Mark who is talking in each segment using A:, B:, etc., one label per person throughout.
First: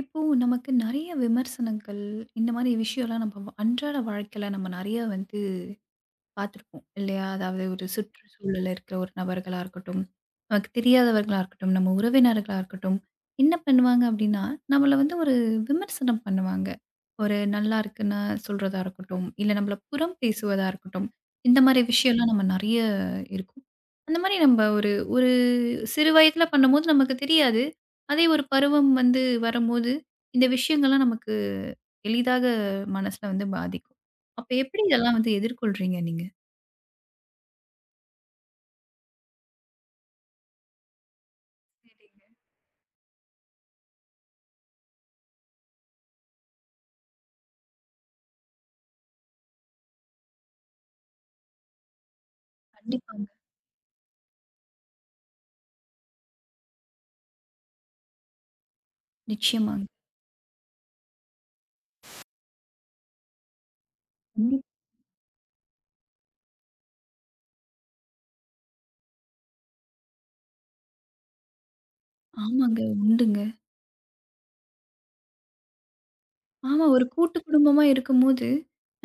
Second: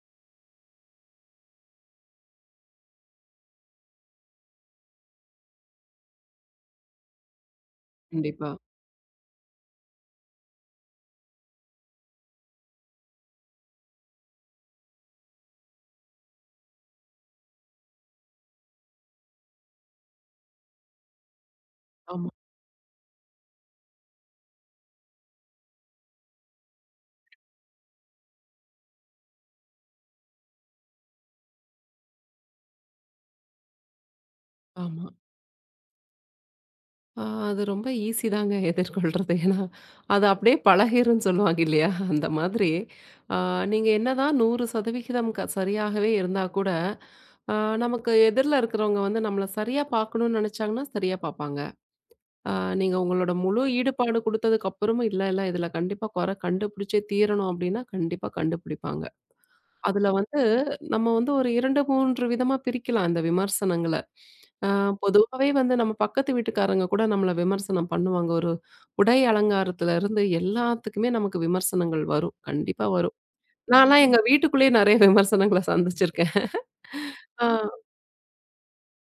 A: இப்போ நமக்கு நெறைய விமர்சனங்கள், இந்த மாரி விஷயம்லாம் நம்ம அன்றாட வாழ்க்கையில நம்ம நெறைய வந்து பார்த்துருப்போம் இல்லையா? அதாவது ஒரு
B: கண்டிப்பா.
A: சுற்றுச்சூழல்ல இருக்கிற ஒரு நபர்களா இருக்கட்டும், நமக்கு தெரியாதவர்களா இருக்கட்டும், நம்ம உறவினர்களா இருக்கட்டும், என்ன பண்ணுவாங்க அப்படின்னா, நம்மள வந்து ஒரு விமர்சனம் பண்ணுவாங்க. ஒரு நல்லா இருக்குன்னு சொல்றதா இருக்கட்டும், இல்ல நம்மள புறம் பேசுவதா இருக்கட்டும், இந்த மாரி
B: ஆமா,
A: விஷயம்லாம் நம்ம நெறைய இருக்கும். அந்த மாரி நம்ம ஒரு ஒரு சிறு வயதில பண்ணும்போது நமக்கு தெரியாது. அதே ஒரு பருவம் வந்து வரும்போது, இந்த விஷயங்கள்லாம் நமக்கு எளிதாக மனசுல வந்து பாதிக்கும். அப்ப எப்படி
B: ஆமா.
A: இதெல்லாம் வந்து எதிர்கொள்றீங்க நீங்க?
B: ஆ அது ரொம்ப ஈஸி தாங்க எதிர்கொள்றது. ஏன்னா, அது அப்படியே பழகிரும்ன்னு சொல்லுவாங்க இல்லையா? அந்த
A: சரிங்க.
B: மாதிரி. ஆ நீங்க என்னதான் 100% க சரியாகவே இருந்தா கூட, ஆ நமக்கு எதிர்ல இருக்கிறவங்க வந்து நம்மள சரியா பார்க்கணும்னு நினைச்சாங்கன்னா, சரியா பார்ப்பாங்க. ஆ நீங்க
A: கண்டிப்பாங்க.
B: உங்களோட முழு ஈடுபாடு குடுத்ததுக்கு அப்புறமும், இல்ல, இல்ல இதில கண்டிப்பா குறை கண்டுபிடிச்சே தீரணும் அப்படின்னா, கண்டிப்பா கண்டுபிடிப்பாங்க.
A: நிச்சயமாங்க.
B: அதுல வந்து நம்ம வந்து ஒரு 2, 3 விதமா பிரிக்கலாம் இந்த விமர்சனங்கள.
A: கண்டிப்
B: அ பொதுவாவே வந்து நம்ம பக்கத்து வீட்டுக்காரங்க கூட நம்மள விமர்சனம் பண்ணுவாங்க. ஒரு உடை அலங்காரத்துல இருந்து எல்லாத்துக்குமே நமக்கு விமர்சனங்கள் வரும்.
A: ஆமாங்க.
B: கண்டிப்பா வரும்.
A: உண்டுங்க.
B: நான்லாம் எங்க வீட்டுக்குள்ளேயே நெறைய விமர்சனங்கள சந்திச்சிருக்கேன்.
A: ஆமா, ஒரு கூட்டு
B: ஆ
A: குடும்பமா இருக்கும்போது,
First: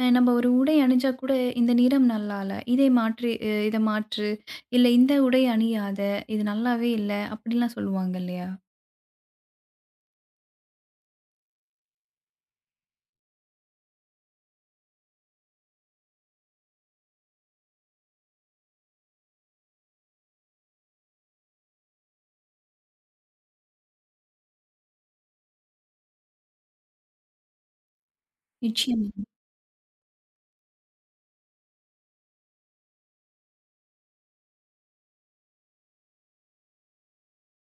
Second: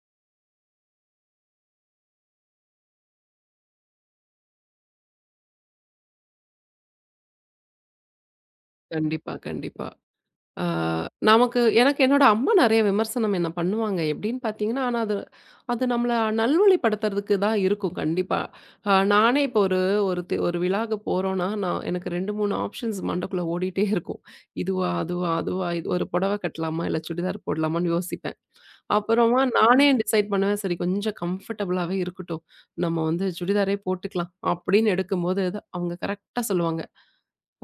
A: நம்ம ஒரு உடை அணிஞ்சா கூட இந்த நிறம் நல்லா இல்ல. இதை மாற்றி இத மாற்று. இல்ல இந்த உடை அணியாத. இது நல்லாவே இல்ல. அப்படிலாம் சொல்லுவாங்க இல்லையா?
B: கண்டிப்பா, கண்டிப்பா. ஆ நமக்கு எனக்கு என்னோட அம்மா நெறைய விமர்சனம் என்ன பண்ணுவாங்க. எப்படின்னு பார்த்தீங்கன்னா, ஆனா அது அது நம்மள நல்வழிப்படுத்துறதுக்கு தான் இருக்கும் கண்டிப்பா. நானே இப்போ ஒரு ஒரு தி ஒரு விழாக்கு போறோம்னா, எனக்கு 2, 3 ஆப்ஷன்ஸ் மண்டக்குள்ள ஓடிட்டே இருக்கும். இதுவா, அதுவா, அதுவா இது ஒரு புடவை கட்டலாமா? இல்ல சுடிதார் போடலாமான்னு யோசிப்பேன்.
A: நிச்சயமா.
B: அப்புறமா நானே டிசைட் பண்ணுவேன். சரி கொஞ்சம் கம்ஃபர்டபுளாவே இருக்கட்டும். நம்ம வந்து சுடிதாரே போட்டுக்கலாம் அப்படின்னு எடுக்கும்போது, அவங்க கரெக்ட்டா சொல்லுவாங்க.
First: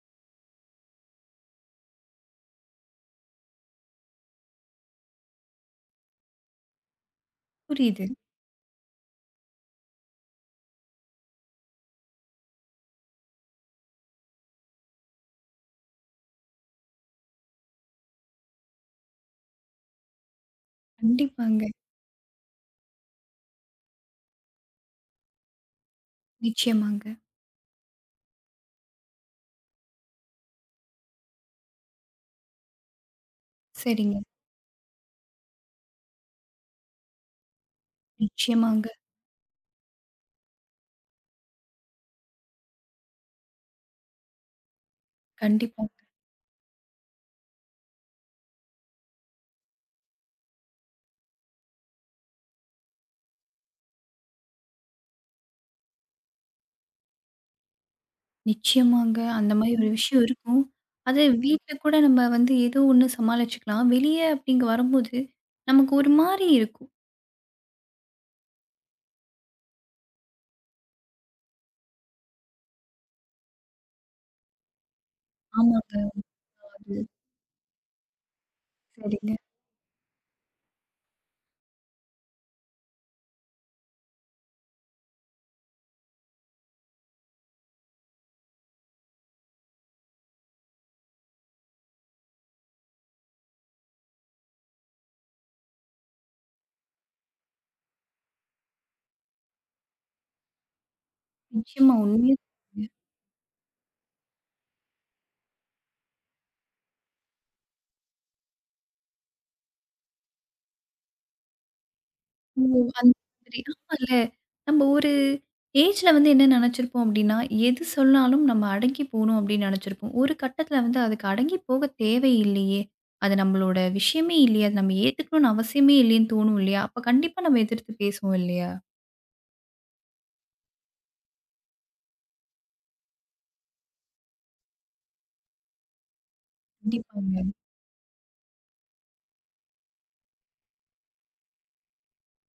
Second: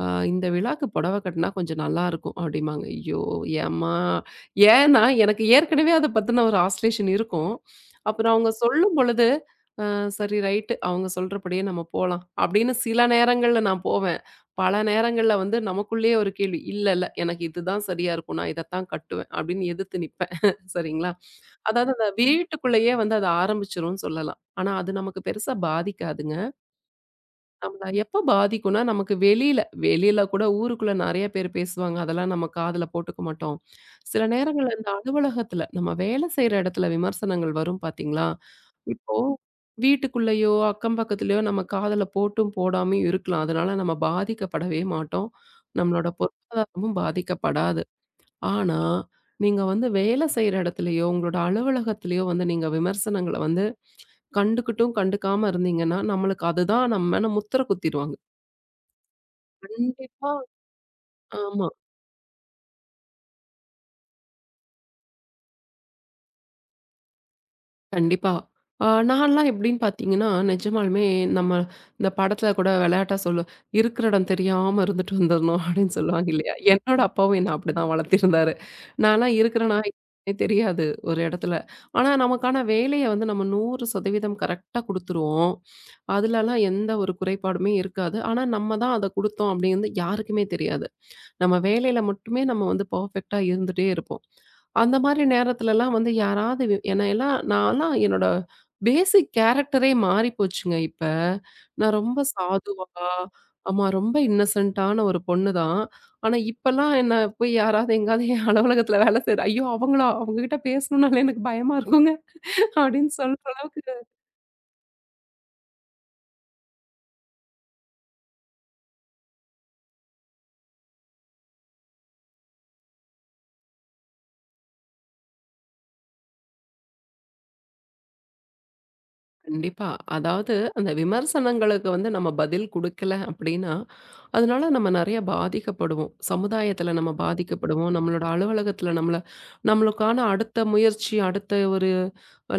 B: ஆ இந்த விழாக்கு புடவ கட்டினா கொஞ்சம் நல்லாயிருக்கும் அப்படிம்பாங்க. ஐயோ! ஏம்மா ஏன்னா எனக்கு ஏற்கனவே அத பத்தின ஒரு ஆஸ்லேஷன் இருக்கும்.
A: புரியுது.
B: அப்புறம் அவங்க சொல்லும் பொழுது, "அ சரி ரைட்டு அவங்க சொல்றபடியே நம்ம போலாம்." அப்படின்னு சில நேரங்கள்ல நான் போவேன். பல நேரங்கள்ல வந்து நமக்குள்ளேயே ஒரு கேள்வி, "இல்ல இல்ல எனக்கு இதுதான் சரியா இருக்கும். நான் இதத்தான் கட்டுவேன்." அப்படின்னு எதிர்த்து நிப்பேன். சரிங்களா?
A: கண்டிப்பாங்க.
B: அதாவது அந்த வீட்டுக்குள்ளேயே வந்து அத ஆரம்பிச்சுரும்னு சொல்லலாம். ஆனா அது நமக்கு பெருசா பாதிக்காதுங்க.
A: நிச்சயமாங்க.
B: நம்மள எப்ப பாதிக்கும்னா, நமக்கு வெளியில வெளியில கூட ஊருக்குள்ள நெறைய பேர் பேசுவாங்க. அதெல்லாம் நம்ம காதுல போட்டுக்க மாட்டோம்.
A: சரிங்க.
B: சில நேரங்கள்ல இந்த அலுவலகத்துல, நம்ம வேலை செய்ற இடத்துல விமர்சனங்கள் வரும் பார்த்தீங்களா?
A: நிச்சயமாங்க.
B: இப்போ வீட்டுக்குள்ளேயோ, அக்கம் பக்கத்துலயோ நம்ம காதுல போட்டும் போடாமயும் இருக்கலாம். அதனால நம்ம பாதிக்கப்படவே மாட்டோம்.
A: கண்டிப்பா.
B: நம்மளோட பொருளாதாரமும் பாதிக்கப்படாது. ஆனா, நீங்க வந்து வேலை செய்ற இடத்துலயோ, உங்களோட அலுவலகத்திலயோ வந்து நீங்க விமர்சனங்கள வந்து கண்டுக்கிட்டும் கண்டுக்காம இருந்தீங்கன்னா, நம்மளுக்கு அதுதான் நம்ம மேல முத்திர குத்திருவாங்க.
A: நிச்சயமாங்க. அந்த மாரி ஒரு விஷயம்
B: கண்டிப்பா.
A: இருக்கும். அது
B: ஆமா.
A: வீட்ல கூட நம்ம வந்து ஏதோ ஒண்ணு சமாளிச்சுக்கலாம். வெளிய அப்படிங்க வரும்போது, நமக்கு ஒரு மாரி இருக்கும்.
B: கண்டிப்பா. நான்லாம் எப்படின்னு பார்த்தீங்கன்னா, நிஜமாலுமே நம்ம இந்த படத்துல கூட விளையாட்டா சொல்லுவோம். "இருக்கிற இடம் தெரியாம இருந்துட்டு வந்துரணும்" அப்படின்னு
A: ஆமாங்க.
B: சொல்லுவாங்க இல்லையா?
A: அது
B: என்னோட அப்பாவும் என்ன அப்படிதான் வளர்த்திருந்தாரு.
A: சரிங்க.
B: நான்லாம் இருக்கிறேனா என்னன்னே தெரியாது ஒரு இடத்துல. ஆனா நமக்கான வேலைய வந்து நம்ம 100% கரெக்ட்டா குடுத்துருவோம். அதுலலாம் எந்த ஒரு குறைபாடுமே இருக்காது. ஆனா நம்ம தான் அத குடுத்தோம் அப்படின்னு யாருக்குமே தெரியாது. நம்ம வேலையில மட்டுமே நம்ம வந்து பெர்ஃபெக்ட்டா இருந்துட்டே இருப்போம். அந்த மாதிரி நேரத்துலலாம் வந்து யாராவது என்ன எல்லாம் நான்லாம் என்னோட பேசிக் கேரக்டரே மாறி போச்சுங்க இப்ப.
A: நிச்சயமா
B: நான் ரொம்ப
A: உண்மையா
B: சாதுவா,
A: சொன்னீங்க.
B: ஆமா ரொம்ப இன்னசென்ட்டான ஒரு பொண்ணு தான். ஆனா இப்பலாம் என்ன போய் யாராவது எங்கேயாவது என் அலுவலகத்துல வேலை செய்ற "ஐயோ! அவங்களா? அவங்க கிட்ட பேசணும்னாலே எனக்கு பயமா இருக்குங்க"
A: ஓ!
B: அப்படின்னு
A: அந்த
B: சொல்ற
A: மாதிரி.
B: அளவுக்கு
A: ஆமால்ல. நம்ம ஒரு ஏஜ்ல வந்து என்ன நெனச்சிருப்போம் அப்டின்னா, எது சொன்னாலும் நம்ம அடங்கி போணும் அப்டின்னு நெனச்சிருப்போம். ஒரு கட்டத்துல வந்து அதுக்கு அடங்கி போக தேவையில்லயே! அது நம்மளோட விஷயமே இல்லயே! அது நம்ம ஏத்துக்கணும்னு அவசியமே இல்லயேன்னு தோணும் இல்லயா! அப்ப கண்டிப்பா நம்ம எதிர்த்து பேசுவோம் இல்லயா!
B: கண்டிப்பா. அதாவது அந்த விமர்சனங்களுக்கு வந்து நம்ம பதில் குடுக்கல அப்படின்னா, அதனால நம்ம நெறைய பாதிக்கப்படுவோம். சமுதாயத்துல நம்ம
A: கண்டிப்பாங்க.
B: பாதிக்கப்படுவோம். நம்மளோட அலுவலகத்துல நம்மள நம்மளுக்கான அடுத்த முயற்சி, அடுத்த ஒரு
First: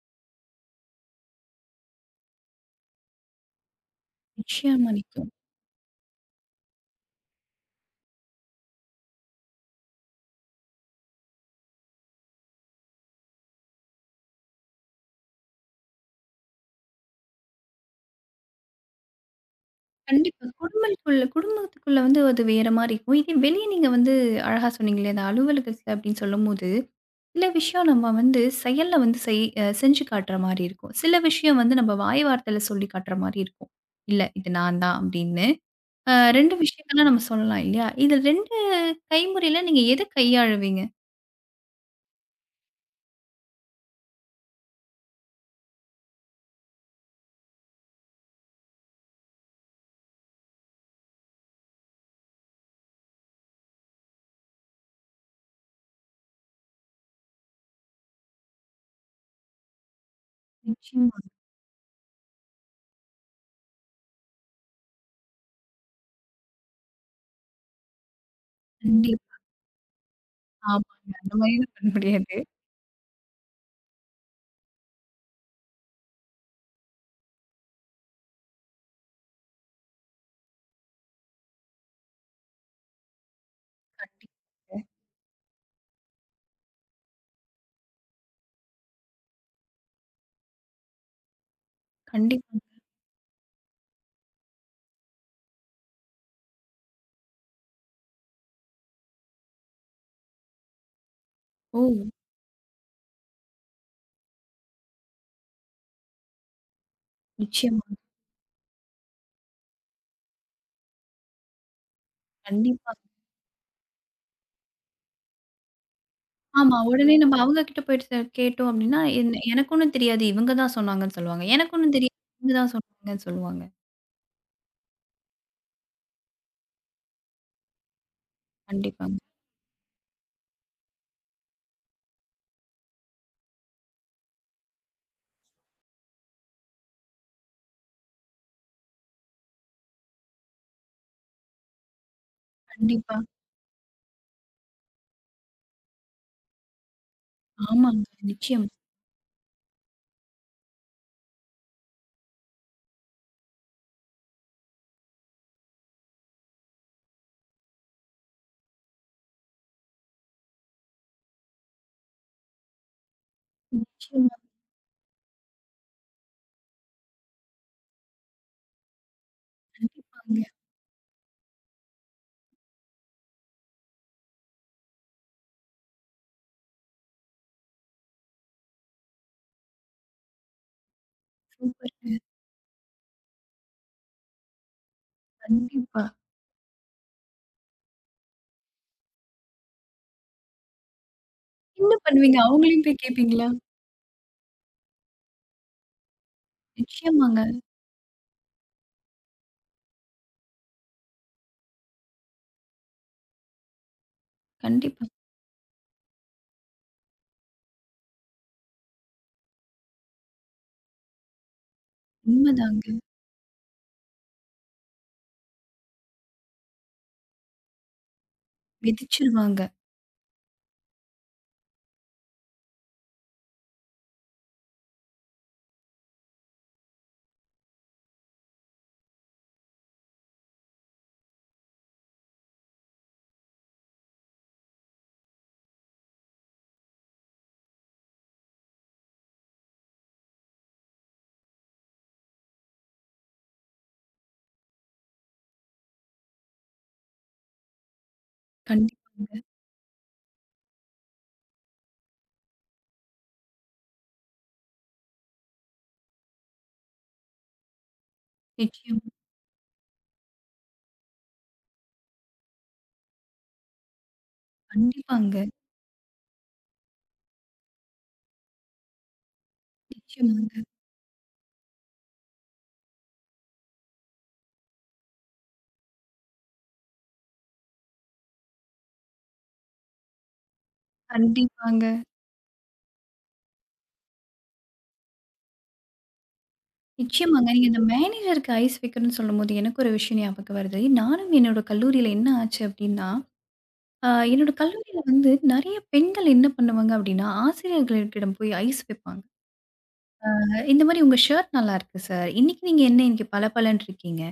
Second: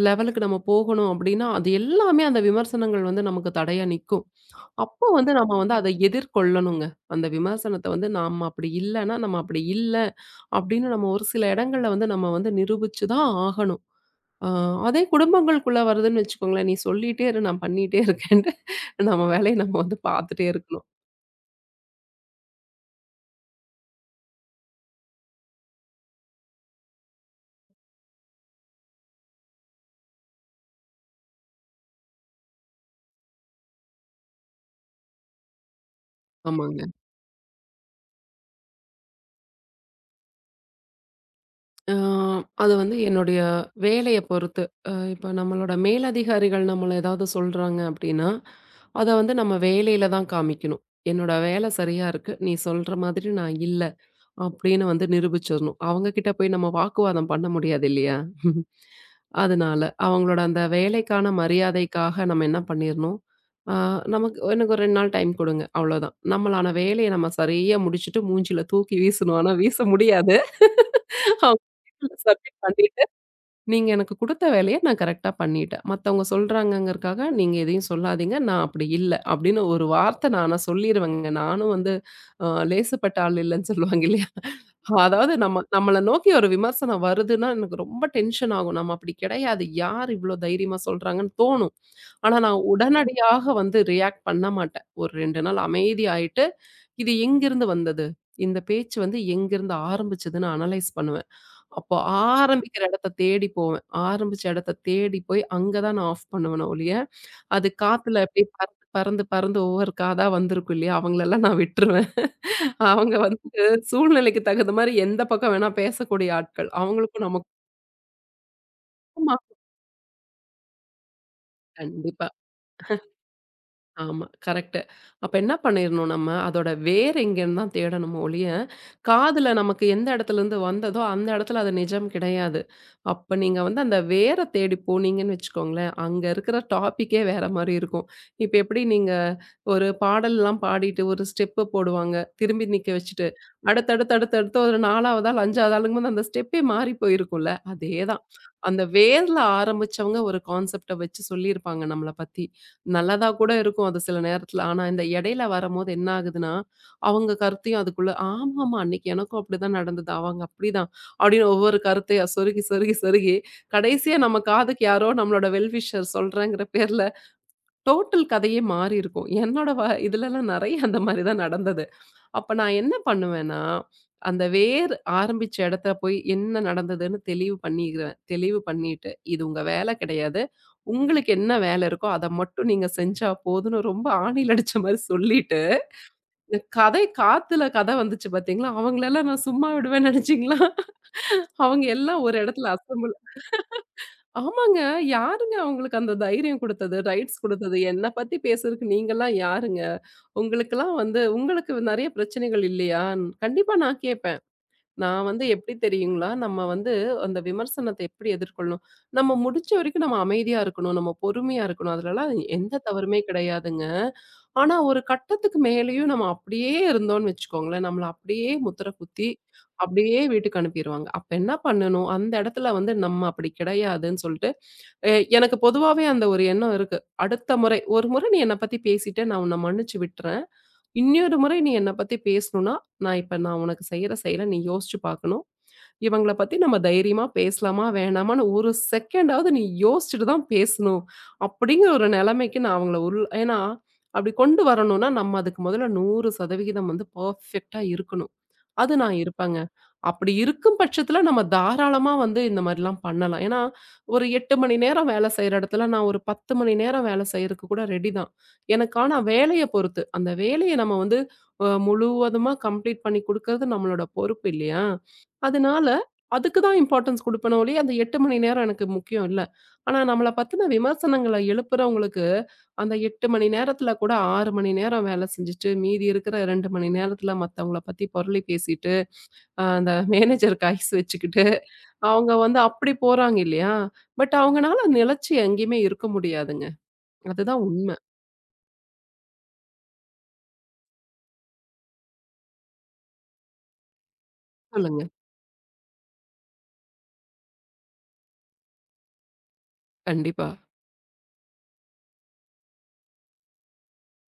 B: லெவலுக்கு நம்ம போகணும் அப்படின்னா, அது எல்லாமே அந்த விமர்சனங்கள் வந்து நமக்கு தடையா நிக்கும்.
A: நிச்சயமா
B: அப்போ வந்து
A: நிக்கும்.
B: நம்ம வந்து அத எதிர்கொள்ளணுங்க. அந்த விமர்சனத்த வந்து நாம அப்படி இல்லன்னா, நம்ம அப்படி இல்ல அப்படின்னு நம்ம ஒரு சில இடங்கள்ல வந்து நம்ம வந்து நிரூபிச்சு தான் ஆகணும். ஆ அதே குடும்பங்களுக்குள்ள வருதுன்னு வச்சுக்கோங்களேன், "நீ சொல்லிட்டே இரு, நான் பண்ணிட்டே இருக்கேன்ட்டு" நம்ம வேலைய நம்ம வந்து பார்த்துட்டே
A: கண்டிப்பா.
B: இருக்கணும்.
A: குடும்பத்துக்குள்ள குடும்பத்துக்குள்ள வந்து அது வேற மாரி இருக்கும். இதே வெளிய நீங்க வந்து அழகா சொன்னீங்க இல்லையா? அந்த அலுவலகத்தில அப்படின்னு சொல்லும்போது, சில விஷயம் நம்ம வந்து செயல்ல வந்து செய் அ செஞ்சு காட்டுற மாரி இருக்கும். சில விஷயம் வந்து நம்ம வாய் வார்த்தையில சொல்லி காட்டுற மாரி இருக்கும். "இல்ல, இது நான் தான்" அப்படின்னு. அ 2
B: ஆமாங்க.
A: விஷயத்தலாம் நம்ம சொல்லலாம் இல்லையா? இதில 2 கைமுறையில நீங்க எத கையாளுவீங்க?
B: ஆ அது வந்து என்னுடைய வேலைய பொறுத்து. இப்ப நம்மளோட மேலதிகாரிகள் நம்மள ஏதாவது சொல்றாங்க அப்படின்னா, அத வந்து நம்ம வேலையில தான் காமிக்கணும். "என்னோட வேலை சரியா இருக்கு. நீ சொல்ற மாதிரி நான் இல்ல." அப்படின்னு வந்து நிரூபிச்சிரணும். அவங்க கிட்ட போய் நம்ம வாக்குவாதம் பண்ண முடியாது இல்லையா? அதனால அவங்களோட அந்த
A: நிச்சயமா.
B: வேலைக்கான மரியாதைக்காக நம்ம என்ன பண்ணிரணும், ஆ நமக்கு எனக்கு ஒரு 2 நாள் டைம் குடுங்க அவ்வளோதான். நம்மளான வேலைய நம்ம சரியா முடிச்சுட்டு மூஞ்சில தூக்கி
A: கண்டிப்பா.
B: வீசணும். ஆனா வீச முடியாது.
A: ஆமாங்க. அந்த மாரிலாம் பண்ண
B: அவங்கள
A: முடியாது.
B: சப்மிட் பண்ணிட்டு நீங்க எனக்கு குடுத்த வேலைய நான் கரெக்ட்டா பண்ணிட்டேன். மத்தவங்க சொல்றாங்கங்கறக்காக நீங்க எதையும் சொல்லாதீங்க. நான் அப்படி இல்ல. அப்படின்னு ஒரு வார்த்தை நானா சொல்லிருவேங்க. நானும் வந்து லேசுப்பட்ட ஆள் இல்லன்னு சொல்லுவாங்க இல்லையா?
A: கண்டிப்பாங்க.
B: அதாவது நம்மள நோக்கி ஒரு விமர்சனம் வருதுன்னா, எனக்கு ரொம்ப டென்ஷன் ஆகும். நம்ம அப்படி கிடையாது. யார் இவ்ளோ தைரியமா சொல்றாங்கன்னு தோணும். ஆனா
A: கண்டிப்பா.
B: நான் உடனடியாக வந்து ரியாக்ட் பண்ண மாட்டேன். ஒரு 2 நாள் அமைதியாயிட்டு, இது எங்கிருந்து வந்தது? இந்த பேச்சு வந்து எங்கிருந்து ஆரம்பிச்சதுன்னு அனலைஸ் பண்ணுவேன்.
A: ஓ!
B: அப்போ ஆரம்பிக்கிற இடத்த தேடி போவேன். ஆரம்பிச்ச இடத்த தேடி போய் அங்க தான் நான் ஆஃப் பண்ணுவேனே ஒழிய, அது
A: நிச்சயமா.
B: காத்துல அப்படியே பறந்து, பறந்து, பறந்து ஒவ்வொரு காதா வந்திருக்கும் இல்லையா? அவங்களெல்லாம் நான் விட்டுருவேன்.
A: கண்டிப்பா.
B: அவங்க வந்து சூழ்நிலைக்கு தகுந்த மாரி எந்த பக்கம் வேணா பேசக்கூடிய ஆட்கள்.
A: ஆமா. உடனே
B: அவங்களுக்கும்
A: நம்ம
B: நமக்கும்
A: அவங்க கிட்ட போயிட்டு கேட்டோம் அப்டின்னா,
B: ஆமா,
A: எனக்கு ஒண்ணும் தெரியாது. இவங்க தான் சொன்னாங்கன்னு சொல்லுவாங்க. எனக்கு ஒண்ணும் தெரியாது.
B: கண்டிப்பா.
A: இவங்க தான் சொன்னாங்கன்னு சொல்லுவாங்க.
B: ஆமா. கரெக்ட்டு. அப்ப என்ன பண்ணிரணும் நம்ம, அதோட வேர் எங்கேன்னு தான் தேடணும் ஒழிய,
A: கண்டிப்பாங்க.
B: காதுல நமக்கு எந்த இடத்துலருந்து வந்ததோ, அந்த இடத்துல அது நிஜம் கிடையாது. அப்ப நீங்க வந்து அந்த வேர தேடி போனீங்கன்னு வச்சுக்கோங்களேன், அங்க இருக்கிற டாபிக்கே வேற மாரி இருக்கும். இப்ப எப்படி நீங்க ஒரு பாடல்லாம் பாடிட்டு ஒரு ஸ்டெப்பு போடுவாங்க, திரும்பி நிக்க
A: கண்டிப்பா.
B: வச்சுட்டு. அடுத்தடுத்து அடுத்தடுத்து ஒரு 4வது ஆள், 5வது ஆளுங்கும் போது அந்த ஸ்டெப்பே மாறி போயிருக்கும்ல.
A: ஆமாங்க.
B: அதேதான்.
A: நிச்சயம்.
B: அந்த வேர்ல ஆரம்பிச்சவங்க ஒரு கான்செப்ட்ட வச்சு சொல்லியிருப்பாங்க நம்மள பத்தி. நல்லதா கூட இருக்கும் அது சில நேரத்துல. ஆனா, இந்த இடையில வரம்போது என்ன ஆகுதுன்னா, அவங்க கருத்தையும் அதுக்குள்ள ஆமாமா அன்னைக்கு எனக்கும் அப்படிதான் நடந்தது. அவங்க அப்படிதான். அப்படின்னு ஒவ்வொரு கருத்தையா சொருகி, சொருகி, சொருகி கடைசியா
A: நிச்சயமா.
B: நம்ம காதுக்கு யாரோ நம்மளோட வெல் விஷர் சொல்றேங்கிற பேர்ல டோட்டல் கதையே மாறி இருக்கும். என்னோட
A: கண்டிப்பாங்க.
B: இதுலலாம் நெறைய அந்த மாரி தான் நடந்தது. அப்ப நான் என்ன பண்ணுவேன்னா, அந்த வேர் ஆரம்பிச்ச இடத்துல போய் என்ன நடந்ததுன்னு தெளிவு பண்ணிருவேன். தெளிவு பண்ணிட்டு, இது உங்க வேலை கிடையாது. உங்களுக்கு என்ன வேலை இருக்கோ,
A: சூப்பர்ங்க.
B: அத மட்டும் நீங்க செஞ்சா போதும்ன்னு ரொம்ப ஆணில அடிச்ச மாரி சொல்லிட்டு,
A: கண்டிப்பா.
B: இந்த கதை காத்துல கதை வந்துச்சு பார்த்தீங்களா, அவங்களலாம் நான் சும்மா விடுவேன்னு நினைச்சீங்களா? அவங்க
A: என்ன
B: எல்லாம் ஒரு
A: பண்ணுவீங்க?
B: இடத்துல
A: அவங்களையும் போய்
B: அசெம்பிள்
A: கேட்பீங்களா?
B: ஆமாங்க. யாருங்க அவங்களுக்கு அந்த தைரியம் குடுத்தது? ரைட்ஸ்
A: நிச்சயமாங்க.
B: குடுத்தது? என்ன பத்தி பேசுறதுக்கு நீங்கலாம் யாருங்க? உங்களுக்கெல்லாம் வந்து உங்களுக்கு நெறைய பிரச்சனைகள் இல்லையா? கண்டிப்பா நான் கேட்பேன்.
A: கண்டிப்பா.
B: நான் வந்து எப்படி தெரியுங்களா? நம்ம வந்து அந்த விமர்சனத்த எப்படி எதிர்கொள்ளணும்? நம்ம முடிஞ்ச வரைக்கும் நம்ம அமைதியா இருக்கணும். நம்ம பொறுமையா இருக்கணும். அதுலலாம் எந்த
A: உண்மதாங்க.
B: தவறுமே கிடையாதுங்க. ஆனா ஒரு கட்டத்துக்கு மேலேயும் நம்ம அப்படியே இருந்தோம்னு வச்சுக்கோங்களேன், நம்மள அப்படியே முத்திர குத்தி,
A: மிதிச்சிருவாங்க.
B: அப்படியே வீட்டுக்கு அனுப்பிருவாங்க. அப்ப என்ன பண்ணணும்? அந்த இடத்துல வந்து நம்ம அப்படி கிடையாதுன்னு சொல்லிட்டு, எனக்கு பொதுவாவே அந்த ஒரு எண்ணம் இருக்கு. அடுத்த முறை ஒரு முறை நீ என்ன பத்தி பேசிட்ட, நான் உன்ன மன்னிச்சு விட்டுறேன். இன்னொரு முறை நீ என்னை பத்தி பேசணும்னா, நான் உனக்கு செய்யற செயல நீ யோசிச்சு பார்க்கணும். இவங்கள பத்தி நம்ம தைரியமா பேசலாமா? வேணாமான்னு ஒரு செகண்டாவது நீ யோசிச்சுட்டு தான் பேசணும். அப்படிங்கிற ஒரு நிலைமைக்கு நான் அவங்கள உள் ஏன்னா அப்படி கொண்டு வரணும்னா, நம்ம அதுக்கு முதல்ல 100% வந்து பெர்ஃபெக்ட்டா இருக்கணும். அது நான்
A: கண்டிப்பாங்க.
B: இருப்பேங்க. அப்படி இருக்கும் பட்சத்தில நம்ம தாராளமா வந்து இந்த மாரிலாம் பண்ணலாம். ஏன்னா, ஒரு 8 மணி நேரம் வேலை செய்ற இடத்துல, நான் ஒரு 10 மணி நேரம் வேலை செய்றக்கு கூட ரெடி தான்.
A: நிச்சயமா.
B: ஆனா வேலைய பொறுத்து. அந்த வேலைய நம்ம வந்து முழுவதுமா கம்ப்ளீட் பண்ணி குடுக்கறது நம்மளோட பொறுப்பு இல்லையா?
A: கண்டிப்பாங்க.
B: அதனால அதுக்கு தான் இம்பார்ட்டன்ஸ் குடுப்பேனே ஒழிய, அந்த 8 மணி நேரம் எனக்கு முக்கியம் இல்ல. ஆனா நம்மள
A: நிச்சயமாங்க.
B: பத்தின விமர்சனங்கள எழுப்புறவங்களுக்கு, அந்த 8 மணி நேரத்தில கூட 6 மணி நேரம் வேலை செஞ்சுட்டு, மீதி இருக்கிற 2 மணி நேரத்தில மத்தவங்கள பத்தி பொரளி பேசிட்டு அந்த மேனேஜருக்கு ஐஸ் வச்சுக்கிட்டு,
A: கண்டிப்பாங்க.
B: அவங்க வந்து அப்படி போறாங்க இல்லையா? பட் அவங்கனால நிலைச்சு எங்கேயுமே இருக்க முடியாதுங்க.
A: நிச்சயமாங்க.
B: அதுதான்
A: நீங்க இந்த
B: உண்மை.
A: மேனேஜருக்கு ஐஸ் வைக்கணும்னு சொல்லும்போது, எனக்கு ஒரு விஷயம் ஞாபகம் வருது. நானும் என்னோட கல்லூரியில என்ன ஆச்சு அப்டின்னா என்னோட கல்லூரியில
B: சொல்லுங்க.
A: வந்து நெறைய பெண்கள் என்ன பண்ணுவாங்க அப்டின்னா, ஆசிரியர்களிடம் போய் ஐஸ் வைப்பாங்க.
B: கண்டிப்பா.
A: இந்த மாரி "உங்க ஷர்ட் நல்லாருக்கு சார். இன்னைக்கு நீங்க என்ன இன்னைக்கு பளபளன்னு இருக்கீங்க.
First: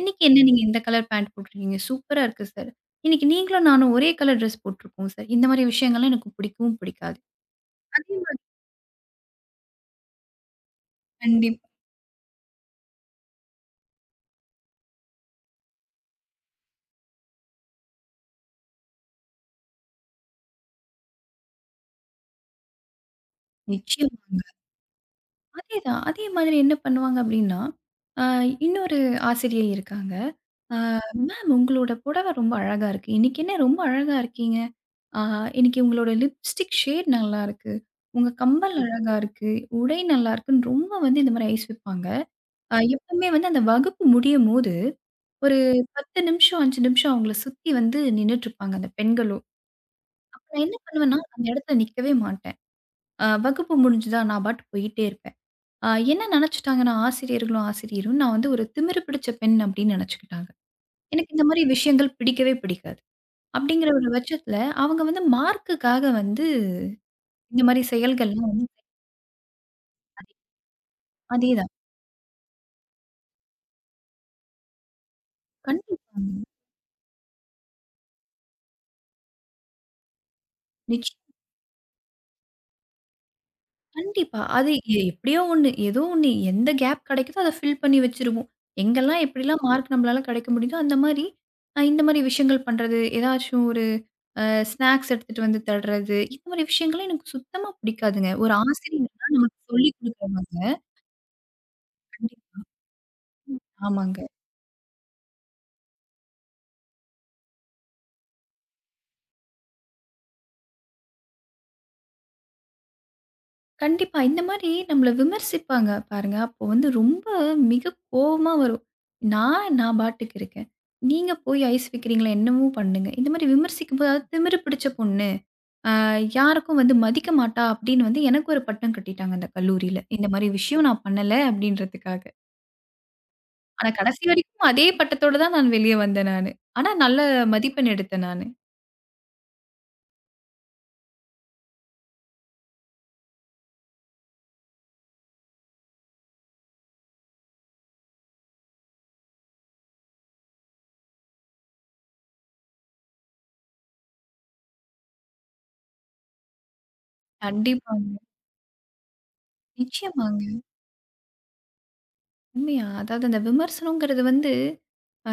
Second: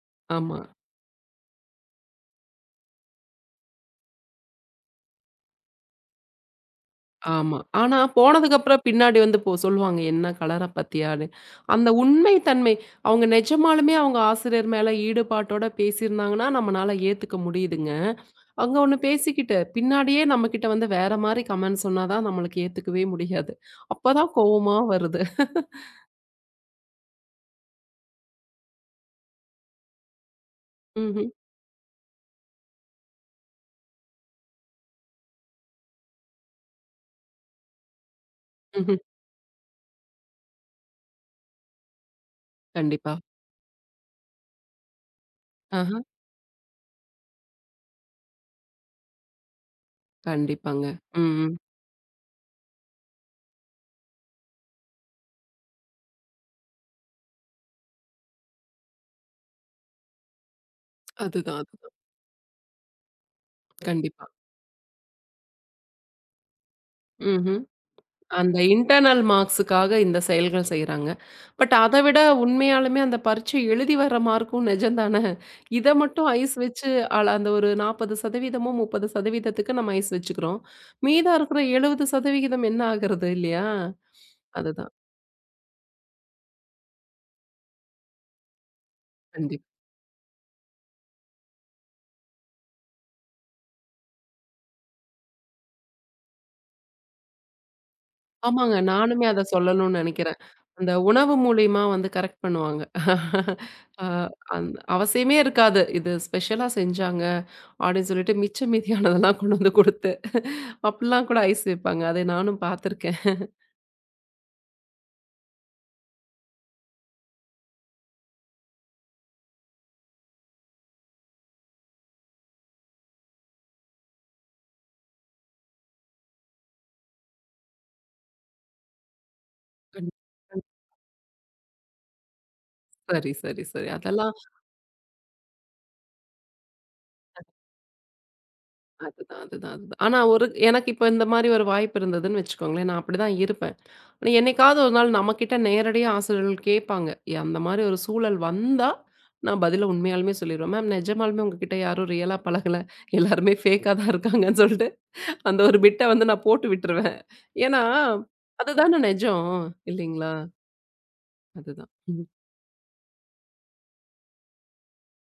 A: இன்னைக்கு என்ன
B: ஆமா,
A: நீங்க இந்த கலர் பேண்ட் போட்டிருக்கீங்க. சூப்பரா இருக்கு சார். இன்னைக்கு நீங்களும் நானும் ஒரே கலர் ட்ரெஸ் போட்டுருக்கோம் சார்." இந்த மாரி விஷயங்கள்லாம் எனக்கு பிடிக்கவும் பிடிக்காது.
B: ஆமா. ஆனா
A: அதே மாரி
B: போனதுக்கப்புறம் பின்னாடி வந்து போ சொல்லுவாங்க, "என்ன கலர பாத்தியான்னு?"
A: கண்டிப்பா.
B: அந்த உண்மை தன்மை அவங்க நிஜமாலுமே அவங்க ஆசிரியர் மேல ஈடுபாட்டோட பேசியிருந்தாங்கன்னா, நம்மனால ஏத்துக்க முடியுதுங்க. அங்க ஒண்ணு பேசிக்கிட்டு, பின்னாடியே நம்மகிட்ட வந்து வேற மாரி கமெண்ட் சொன்னா தான் நம்மளுக்கு ஏத்துக்கவே முடியாது. அப்பதான்
A: நிச்சயமாங்க.
B: கோவமா வருது.
A: அதேதான். அதே மாதிரி என்ன பண்ணுவாங்க அப்டின்னா, ஆ இன்னொரு ஆசிரியை இருக்காங்க. "ஆ
B: ம்ஹ்ம்,
A: மேம், உங்களோட புடவை ரொம்ப அழகா இருக்கு. இன்னைக்கு என்ன ரொம்ப அழகா இருக்கீங்க." ஆ இன்னைக்கு உங்களோட லிப்ஸ்டிக் ஷேட் நல்லாருக்கு. உங்க கம்மல்
B: ம்ஹ்ம்.
A: அழகா இருக்கு. உடை நல்லாருக்குன்னு ரொம்ப வந்து இந்த மாரி ஐஸ் வைப்பாங்க.
B: கண்டிப்பா.
A: எப்பவுமே வந்து அந்த வகுப்பு முடியும்போது, ஒரு
B: ஆஹா.
A: 10 நிமிஷம், 5 நிமிஷம் அவங்கள சுத்தி வந்து நின்னுட்டுருப்பாங்க அந்த பெண்களும். அப்ப நான் என்ன
B: கண்டிப்பாங்க.
A: பண்ணுவேன்னா,
B: ம்,
A: அந்த
B: ம்.
A: இடத்துல நிக்கவே மாட்டேன். வகுப்பு முடிஞ்சுதா நான் பாட்டுக்கு போயிட்டே இருப்பேன். அ என்ன நெனச்சுட்டாங்கன்னா, ஆசிரியர்களும், ஆசிரியரும் நான் வந்து ஒரு திமிரு பிடிச்ச பெண் அப்படின்னு நெனச்சுக்கிட்டாங்க. எனக்கு இந்த
B: அதுதான்,
A: மாரி
B: அதுதான்.
A: விஷயங்கள் பிடிக்கவே பிடிக்காது. அப்படிங்கிற ஒரு
B: கண்டிப்பா.
A: பட்சத்துல அவங்க வந்து மார்க்குக்காக வந்து
B: ம்ஹ்ம்.
A: இந்த மாரி செயல்கள்லாம்
B: அந்த
A: வந்து
B: இன்டர்னல் மார்க்ஸுக்காக இந்த செயல்கள் செய்றாங்க.
A: அதேதான்.
B: பட் அத விட உண்மையாலுமே அந்த பரீட்சை எழுதி வர மார்க்கும் நிஜம் தானே. இத மட்டும்
A: கண்டிப்பாங்க.
B: ஐஸ் வச்சு அந்த ஒரு 40%மோ 30%க்கு நம்ம ஐஸ் வச்சுக்கிறோம்.
A: நிச்சயம்.
B: மீதம் இருக்கிற 70% என்ன ஆகுறது இல்லையா?
A: கண்டிப்பா. அது
B: அதுதான்.
A: எப்படியோ ஒண்ணு. ஏதோ ஒண்ணு. எந்த கேப் கிடைக்குதோ அத ஃபில் பண்ணி வச்சுருவோம். எங்கெல்லாம் எப்படிலாம்
B: கண்டிப்பா.
A: மார்க் நம்மளால கிடைக்க முடியுதோ, அந்த மாரி இந்த மாரி விஷயங்கள் பண்றது, ஏதாச்சும் ஒரு ஸ்நாக்ஸ் எடுத்துட்டு வந்து தர்றது, இந்த மாரி விஷயங்கள்லாம் எனக்கு சுத்தமா பிடிக்காதுங்க. ஒரு
B: ஆமாங்க. நானுமே
A: ஆசிரியர்னா
B: அத
A: நமக்கு சொல்லிக்
B: சொல்லணும்னு நெனைக்கிறேன்.
A: குடுக்குறவங்க.
B: அந்த உணவு மூலியமா வந்து கரெக்ட்
A: கண்டிப்
B: பண்ணுவாங்க. அ
A: ஆமாங்க.
B: அந் அவசியமே இருக்காது. இது ஸ்பெஷலா செஞ்சாங்க அப்டின்னு சொல்லிட்டு மிச்ச மீதியானதெல்லாம் கொண்டு வந்து குடுத்து, அப்டிலாம் கூட ஐஸ் வைப்பாங்க. அதை நானும் பார்த்துருக்கேன்.
A: கண்டிப்பா. இந்த மாரி நம்மள விமர்சிப்பாங்க பாருங்க. அப்போ வந்து ரொம்ப மிக கோவமா வரும். நான் நான் பாட்டுக்கு இருக்கேன். நீங்க போய் ஐஸ் வைக்கிறீங்களா? என்னமோ பண்ணுங்க. இந்த மாரி விமர்சிக்கும்போது அதாவது திமிரு பிடிச்ச பொண்ணு. அ யாருக்கும் வந்து மதிக்க மாட்டா அப்படின்னு வந்து எனக்கு ஒரு பட்டம் கட்டிட்டாங்க அந்த கல்லூரியில.
B: கண்
A: இந்த மாரி விஷயம் நான் பண்ணல அப்படின்றதுக்காக.
B: சரி, சரி, சரி.
A: ஆனா கடைசி
B: அதெல்லாம்
A: வரைக்கும் அதே பட்டத்தோட தான் நான் வெளிய வந்தேன் நானு. ஆனா நல்ல மதிப்பெண் எடுத்தேன் நானு.
B: அதுதான், அதுதான், அதுதான். ஆனா எனக்கு இப்ப இந்த மாரி ஒரு வாய்ப்பு இருந்ததுன்னு வச்சுக்கோங்களேன், நான் அப்படிதான் இருப்பேன். ஆனா என்னைக்காவது ஒரு நாள் நம்மகிட்ட நேரடியா ஆசிரியர்கள் கேட்பாங்க. அந்த மாரி ஒரு சூழல் வந்தா, நான் பதில உண்மையாலுமே சொல்லிருவேன். மேம் நிஜமாலுமே உங்ககிட்ட யாரும் ரியலா பழகல. எல்லாருமே ஃபேக்கா தான் இருக்காங்கன்னு சொல்லிட்டு, அந்த ஒரு பிட்ட வந்து நான் போட்டு விட்டுருவேன். ஏன்னா,
A: கண்டிப்பாங்க.
B: அதுதான நெஜம். இல்லைங்களா?
A: நிச்சயமாங்க.
B: அதுதான். ம்.
A: உண்மையா? அதாவது அந்த விமர்சனங்கிறது வந்து, அ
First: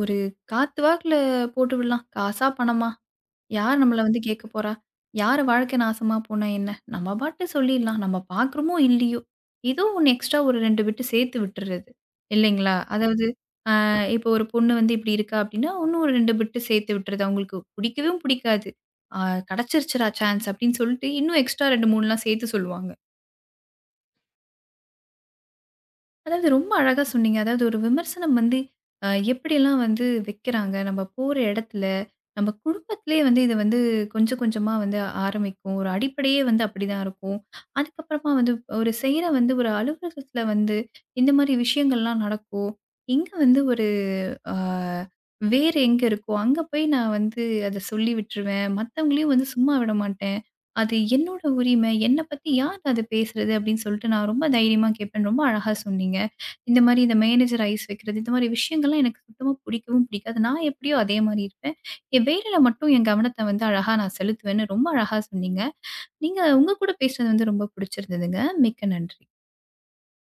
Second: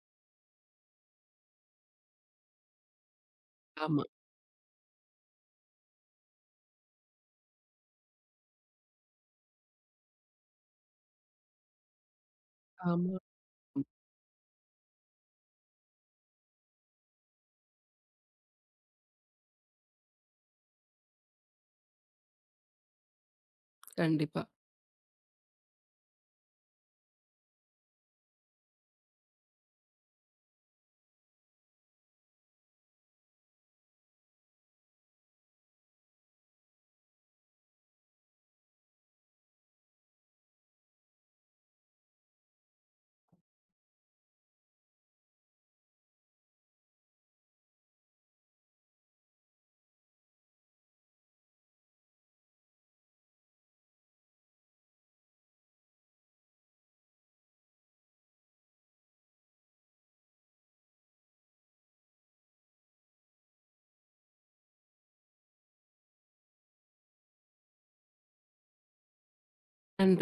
A: ஒரு காத்து வாக்குல போட்டு விடலாம். காசா, பணமா? யார் நம்மள
B: ஆமா,
A: வந்து கேட்க போறா? யார் வாழ்க்கை நாசமா போனா என்ன? நம்ம பாட்டு சொல்லிடலாம். நம்ம பார்க்குறோமோ, இல்லையோ! ஏதோ ஒண்ணு எக்ஸ்ட்ரா ஒரு 2 பிட்டு சேர்த்து விட்டுறது. இல்லைங்களா?
B: ஆமா.
A: அதாவது
B: ம்.
A: இப்போ ஒரு பொண்ணு வந்து இப்படி இருக்கா அப்படின்னா, இன்னும் ஒரு 2 பிட்டு சேர்த்து விட்டுறது. அவங்களுக்கு பிடிக்கவும் பிடிக்காது. ஆ "கிடைச்சிருச்சுடா சான்ஸ்" அப்படின்னு சொல்லிட்டு, இன்னும் எக்ஸ்ட்ரா 2, 3லாம் சேர்த்து சொல்லுவாங்க.
B: கண்டிப்பா.
A: அதாவது ரொம்ப அழகா சொன்னீங்க. அதாவது ஒரு விமர்சனம் வந்து எப்படியெல்லாம் வந்து வைக்கிறாங்க. நம்ம போற இடத்துல, நம்ம குடும்பத்திலேயே வந்து இது வந்து கொஞ்சம் கொஞ்சமா வந்து ஆரம்பிக்கும். ஒரு அடிப்படையே வந்து அப்படிதான் இருக்கும். அதுக்கப்புறமா வந்து ஒரு செய்ற வந்து ஒரு அலுவலகத்தில வந்து இந்த மாரி விஷயங்கள்லாம் நடக்கும். இங்க வந்து ஒரு அ வேறு எங்க இருக்கோ, அங்க போய் நான் வந்து அத சொல்லி விட்டுருவேன். மத்தவங்களையும் வந்து சும்மா விட மாட்டேன். அது என்னோட உரிமை. என்ன பத்தி யார் அத பேசுறது அப்படின்னு சொல்லிட்டு நான் ரொம்ப தைரியமா கேட்பேன். ரொம்ப அழகா சொன்னீங்க. இந்த மாரி இந்த மேனேஜர் ஐஸ் வைக்கிறது, இந்த மாரி விஷயங்கள்லாம் எனக்கு சுத்தமா பிடிக்கவும் பிடிக்காது. நான் எப்படியோ அதே மாரி இருப்பேன். என் வேலையில மட்டும் என் கவனத்த வந்து அழகா நான் செலுத்துவேன்னு ரொம்ப அழகா சொன்னீங்க. நீங்க உங்க கூட பேசுனது வந்து ரொம்ப பிடிச்சிருந்ததுங்க. மிக்க நன்றி.
B: நன்றி.